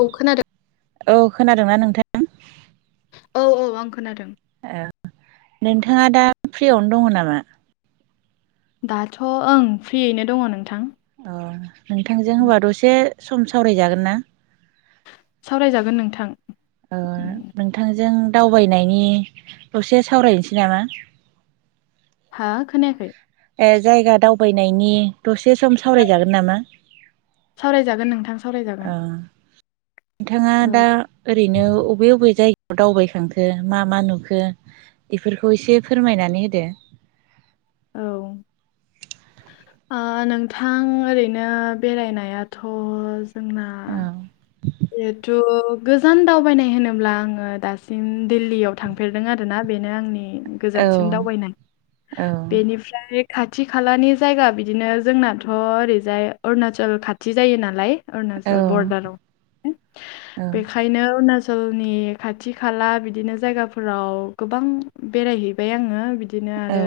औ खोनादों। औ खोनादों ना नोंथां औ औ आं खोनादों। ओ नोंथांङा दा फ्रियावनो दंङ नामा? दाथ' ओं फ्रियैनो दंङ नोंथां। अ नोंथांजों होनबा दसे सम सावरायजागोन ना। सावरायजागोन नोंथां ओ नोंथांजों दावबायनायनि दसे सावरायनोसै नामा? हा खोनायाखैय ए जायगा दावबायनायनि दसे सम सावरायजागोन नामा? सावरायजागोन नोंथां सावरायजागोन। नोंथांङा औ दा। ओरैनो बबे बबे जायगायाव दावबायखांखो मा मा नुखो? बेफोरखौ एसे फोरमायनानै होदो? औ आं नोंथां ओरैनो बेरायनायाथ' जोंना औ बेथ' गोजान दावबायनाय होनोब्ला आंङो दासिम दिल्लीयाव थां थांफेरदों आरोना बेनो आंनि औ गोजानसिन दावबायनाय औ बेनिफ्राय खाथि खालानि जायगा बिदिनो जोंनाथ' ओरैजाय अरुणाचल खाथि जायो नालाय अरुणचल औ बरदाराव बे ओंखायनो अरुणाचलनि खाथि खाला बिदिनो जायगाफोराव गोबां बेरायहैबाय आंङो बिदिनो औ आरो।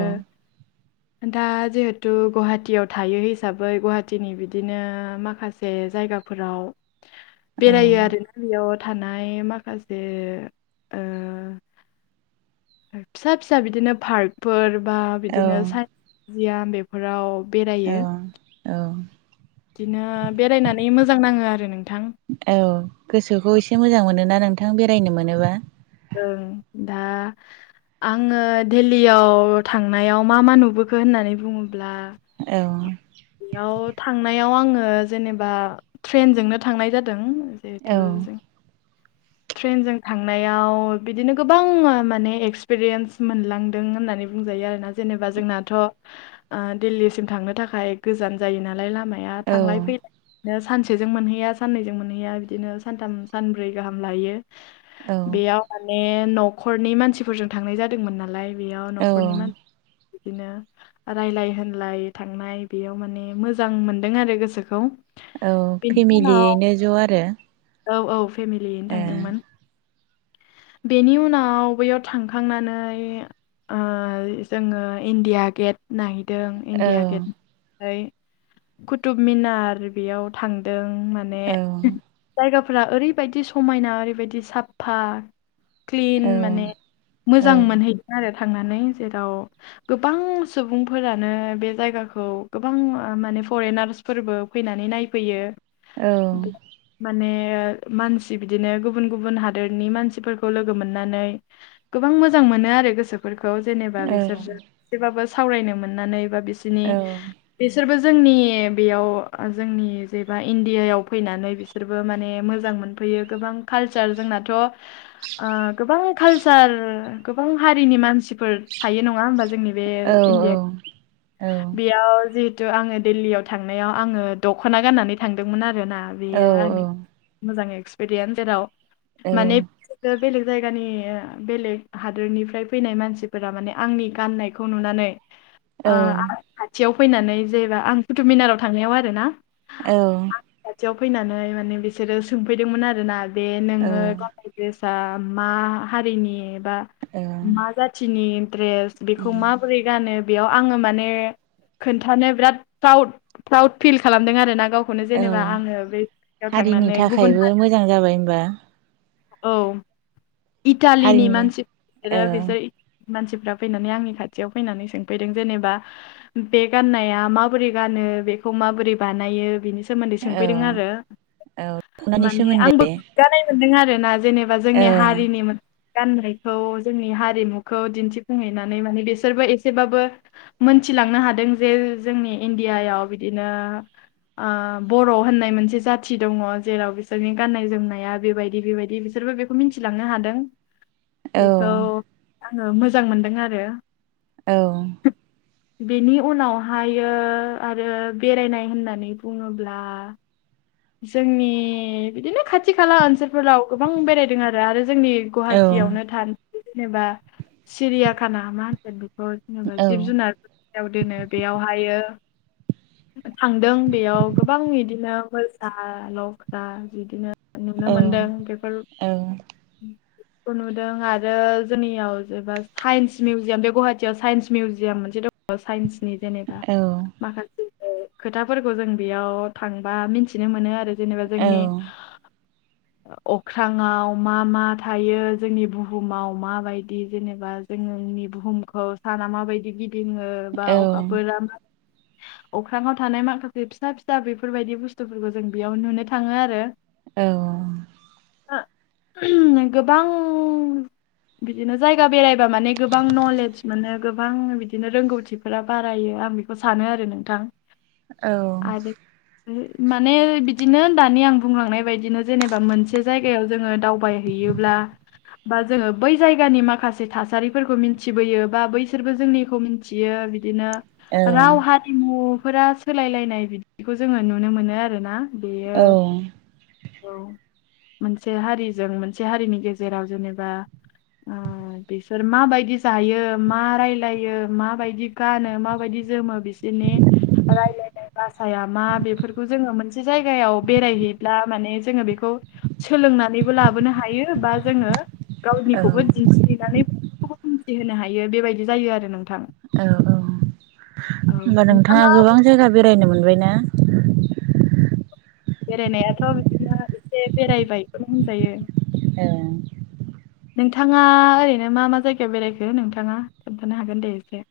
दा जिहेथु गुवाहाटियाव थायो हिसाबै गुवाहाटिनि बिदिनो माखासे जायगा फोराव औ बेरायो आरो बेयाव थानाय माखासे ओ फिसा-फिसा बिदिनो पार्कफोर बा बिदिनो साइन्स मिउजियाम बेफोराव बेरायो औ बिदिनो बेरायनानै मोजां नाङो आरो नोंथां। औ गोसोखौ एसे मोजां मोनोना नोंथां बेरायनो मोनोबा। ओं दा आङो दिल्लीयाव थांनायाव मा मा नुबोखो होननानै बुङोब्ला औ बेयाव थांनायाव आङो जेनेबा ट्रेनजोंनो थांनाय जादों। औ जेहेथु जों ट्रेनजों थांनायाव बिदिनो गोबां मा-माने एक्सपिरियेन्स मोनलांदों होननानै बुंजायो आरोना। जेनेबा जोंनाथ' दिल्लीसिम थांनो थाखाय गोजान जायो नालाय लामा या थांलाय औ फैलाय सानसेजों मोनहैया सानैजों मोनहैया बिदिनो सानथाम सानब्रै गाहाम लायो औ बेयाव माने न'खरनि मानसिफोरजों थांनाय जादोंमोन नालाय बेयाव औ न'खरनि मानसि बिदिनो रायलाय होनलाय थांनाय बेयाव माने मोजां मोनदों आरो गोसोखौ। औ बेनि उनाव फेमिलियैनो ज' आरो। औ औ फेमिलियैनो ए थांदोंमोन। बेनि उनाव बैयाव थांखांनानै ओ जोङो इण्डिया गेट नायहदों औ इण्डिया गेट ओफ्राय कुथुबमनार बेयाव थांदों माने औ जायगाफोरा ओरैबायदि समायना ओरैबायदि साफा क्लिन औ माने औ मोजां मोनहैदों आरो थांनानै जेराव गोबां सुबुंफोरानो बे जायगाखौ गोबां ओ माने फरेनार्स फोरबो फैनानै नायफैयो औ माने मानसि बिदिनो गुबुन गुबुन हादोरनि मानसि फोरखौ लोगो मोननानै गोबां मोजां मोनो आरो गोसोफोरखौ जेनेबा औ बिसोर एसेबाबो सावरायनो मोननानै बा बिसिनि औ बिसोरबो जोंनि बेयाव जोंनि जेबा इण्डियायाव फैनानै बिसोर बिसोरबो माने मोजां मोनफैयो गोबां कालचार जोंनाथ' आ गोबां कालसार गोबां हारिनि मानसिफोर थायो नङा होमबा जोंनि बे औ इणडिया औ बेयाव जि थु आङो दिल्लीयाव थांनायाव आङो दख'ना गाननानै थांदोंमोन आरोना बेयो आंनि मोजां एक्सपिरियेन्स जेराव। माने बेलेग जायगानि बेलेग हादोरनिफ्राय फैनाय मानसिफोरा माने आंनि गाननायखौ नुनानै [inaudible] आ आं खाथियाव फैनानै जेनेबा आं कुथुबमिनाराव थांनायाव आरो ना। औ खाथियाव फैनानै माने बिसोरो सोंफैदोंमोन आरोना बे नोङो मा हारिनि एबा मा जाथिनि द्रेस बेखौ माबोरै गानो? बेयाव आङो माने खोन्थानो बिरादउ प्राउद प्राउड फिल खालामदों आरो ना गाव खौनो जेनेबा आङो बे जायगायाव हारिनि थांनानै गुबुन थाखायबो हारि मोजां जाबाय होनबा औ इटालिनि हारिनि मानसि औ बिसोरो बिसोर मानसिफ्रा फैनानै आंनि खाथियाव फैनानै सोंफैदों जेनेबा बे गाननाया माबोरै गानो बेखौ माबोरै बानायो बेनि सोमोन्दै औ सोंफैदों आरो खौनायनि माने आंबो सोमोन्दै गोग्गानाय मोनदों आरो ना जेनेबा जोंनि औ हारिनि गाननायखौ जोंनि हारिमुखौ दिन्थिफुंहैनानै माने बिसोरबो एसेबाबो मोनथिलांनो हादों जे जोंनि इण्डियायाव बिदिनो बर' होननाय मोनसे जाथि दङ जेराव बिसोरनि गाननाय जोमनाया बेबायदि बेबायदि बे बिसोरबो बेखौ मिथिलांनो हादों बेखौ औ आङो मोजां मोनदों आरो औ बेनि उनावहायो आरो बेरायनाय होननानै बुङोब्ला। जोंनि बिदिनो खाथि खाला ओनसोलफोराव गोबां बेरायदों आरो आरो जोंनि गुवाहाटियावनो थानो जेनेबा सिरियाखाना मा होनगोन बिखौ जिब जुनारफोर जेराव दोनो बेयावहायो थांदों बेयाव गोबां बिदिनो मोसा लख्रा बिदिनो नुनो मोनदों बेफोर नुदों आरो जोंनियाव जेबा साइन्स मिउजियाम बे गुवाहाटियाव साइन्स मिउजियाम मोनसे दं साइन्सनि जेनेबा माखासे खोथाफोरखौ जों बेयाव थांबा मिथिनो मोनो आरो जेनेबा जोंनि [inaudible] अख्रांआ व मा मा थायो जोंनि बुहुमाव माबायदि जेनेबा जोंनि बुहुमखौ साना माबायदि गिदिङो बा अखाफोरा अख्रांआव थानाय माखासे फिसा-फिसा बेफोरबायदि बुस्थु बुस्थुफोरखौ जों बेयाव नुनो थाङो आरो औ गोबां बिदिनो जायगा बेरायबा माने गोबां नलेज मोनो गोबां बिदिनो रोंगौथिफोर बारायो आं बेखौ सानो आरो नोंथां आरो बे माने बिदिनो दानि आं बुंलांनाय बायदिनो जेनेबा मोनसे जायगायाव जोङो दावबायहैयोब्ला बा जोङो बै जायगानि माखासे थासारिफोरखौ मिथिबोयो बा बैसोरबो जोंनिखौथि फियो बिदिनो राव हारिमुफोरा सोलायलायनाय बिदिखौ जोङो नुनो मोनो आरो ना बेयो औ मोनसे हारिजों मोनसे हारिनि गेजेराव जेनेबा बिसोर माबायदि जायो मा रायलायो माबायदि गानो माबायदि जोमो बिसोर बिनि रायलायनाय‌ बासायामा बेखौ जोङो मोनसे जायगायाव बेरायहैब्ला माने जोङो बेखौ सोलोंनानैबो लाबोनो हायो बा जोङो गावनिखौबो दिन्थिहैनानै बयखौबो मिथिहोनो हायो बेबायदि जायो आरो नोंथां औ औ औ होनोमबा नोंथाङा गोबां ओरैनो जायगा बेरायनो मोनबाय ना बेरायनायाथ' बिदिनो एसे बेरायबायखौनो होनजायो औ नोंथाङा ओरैनो मा मा जायगायाव बेरायखो नोंथाङा खोन्थानो हागोन दे एसे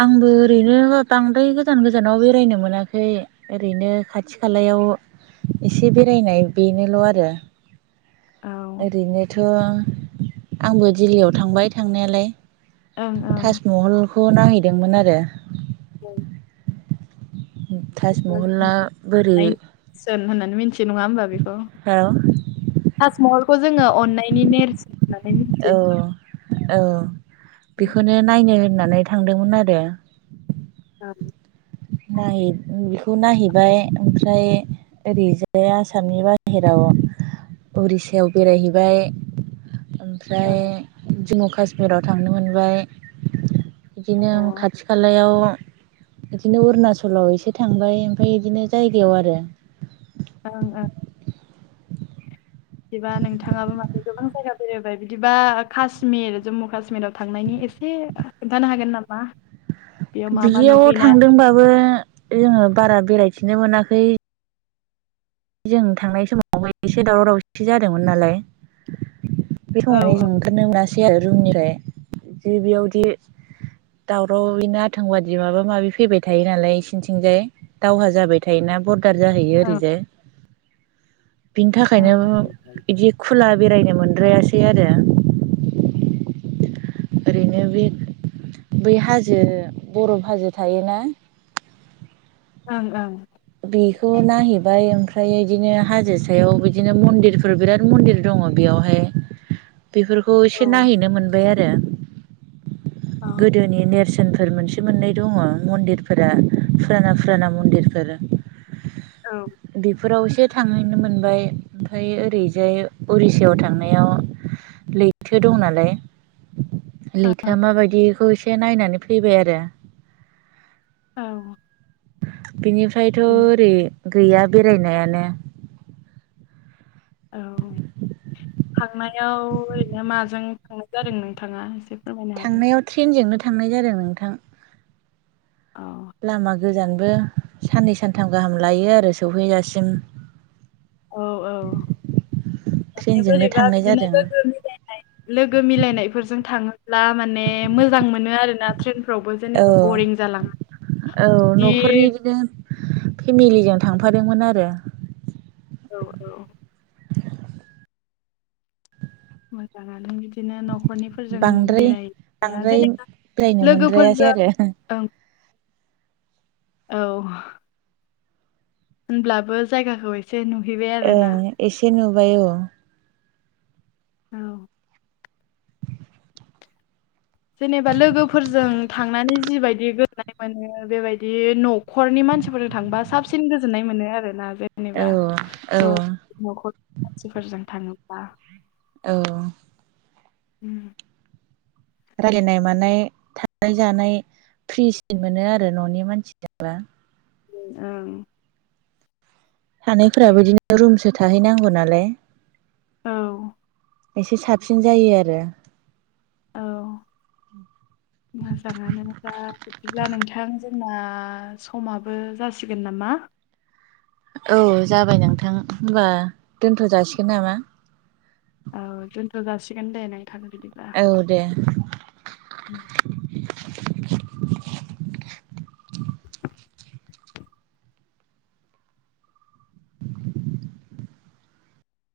आंबो ओरैनो बांद्राय गोजान गोजानाव बेरायनो मोनाखै ओरैनो खाथि खालायाव एसे बेरायनाय बेनोल' आरो औ ओरैनोथ' आंबो दिल्लीयाव थांबाय थांनायालाय ओं ओं ताजमहलखौ नायहैदोंमोन आरो ताजमहलाआ बोरै सोन होननानै मिथि नङा होनोमबा बेखौ औ ताजमहलखौ जोङो अन्नायनि नेरस होन्नानै मोन औ औ ओ बेखौनो नायनो होननानै थांदोंमोन आरो औ नाय बेखौ नायहैबाय ओमफ्राय ओरैजाय आसामनि बाहेराव उरिस्याव बेरायहैबाय अ ओमफ्राय जम्मु काश्मिराव थांनो मोनबाय बिदिनो ओं खाथि खालायाव बिदिनो अरुणाचलाव एसे थांबाय ओमफ्राय बिदिनो जायगायाव आरो ओं ओं बिदिबा नोंथाङाबो माने गोबां जायगा बेरायबाय बिदिबा काश्मिर जम्मु काश्मिराव थांनायनि एसे खोनथानो हागोन नामा? बेयाव मा मा बियाव नुहैनाय थांदोंबाबो जोङो बारा बेरायथिनो मोनाखै जों थांनाय समावबो एसे दावराव दावसि जादोंमोन नालाय बे औ समावहाय औ जों ओंखारनो मोनासै आरो रुमनिफ्राय जे बेयावदि दावराव बिनो आथों बादि माबा माबि फैबाय थायो नालाय इसिनिथिंजाय दावहा जाबाय थायोना बरदार जाहैयो ओं ओरैजाय बिनि थाखायनो बिदि खुला बेरायनो मोनद्रायासै आरो ओरैनो बे बै हाजो बरफ हाजो थायोना ओं ओं बेखौ नायहैबाय ओमफ्राय बिदिनो हाजो सायाव बिदिनो मन्दिरफोर बिराद मन्दिर दङ बेयावहाय बेफोरखौ एसे ओं ओं नायहैनो मोनबाय आरो औ गोदोनि नेरसोनफोर मोनसे मोननै दङ मन्दिरफोरा फुराना फुराना मन्दिरफोर औ बे फोराव थांहैनो मोनबाय ओमफ्राय ओरैजाय उरिसायाव थांनायाव लैथो दं नालाय लैथोआ माबायदिखौ एसे नायनानै फैबाय आरो औ बिनिफ्रायथ' बेनो ओरै गैया बेरायनायानो औ थांनायाव ओरैनो माजों थांनाय जादों नोंथाङा ए थांनायाव ट्रेनजोंनो थांनाय जादों नोंथां अ लामा गोजानबो साननै सानथाम गाहाम लायो आरो सहैजासिम औ औ माने ट्रेनजोंनो बोरैबा थांनाय बिदिनो जादों लोगो मिलाय नाय लोगो मिलायनायफोरजों थाङोब्ला माने मोजां मोनो आरोना ट्रेनफोरावबो जे औ औ न'खरनि बिदि बिदिनो फेमिलिजों थांफादोंमोन आरो औ औ मोजाङानो बिदिनो न'खरनिफोरजों बांद्राय बेराया बांद्राय जेनेबा बेरायनो मोनद्रायासै लोगोफोरजों आरो ओं औ होनब्लाबो जायगाखौ एसे नुहैबाय आरो ओं ना एसे नुबाय औ औ जेनेबा लोगोफोरजों थांनानै जिबायायदि गोनां मोनो बेबायदि न'खरनि मानसिफोरजों थांबा साबसिन गोजोननाय मोनो आरोना जे औ नेबा औ ज' न'खरनि मानसिफोरजों थाङोब्ला औ उ रायलायनाय मानाय थानाय जानाय फ्रिसिन मोनो आरो न'नि मानसिजोंबा उ ओ थानायफोराबो बिदिनो रुमसो थाहैनांगौ नालाय औ एसे साबसिन जायो आरो औ उ मोजाङानो दा बिदिब्ला नोंथां जोंना समाबो जासिगोन नामा। औ जाबाय नोंथां होमबा दोनथ' जासिगोन नामा? औ दोनथ' जासिगोन दे नोंथां बिदिब्ला। औ दे। उम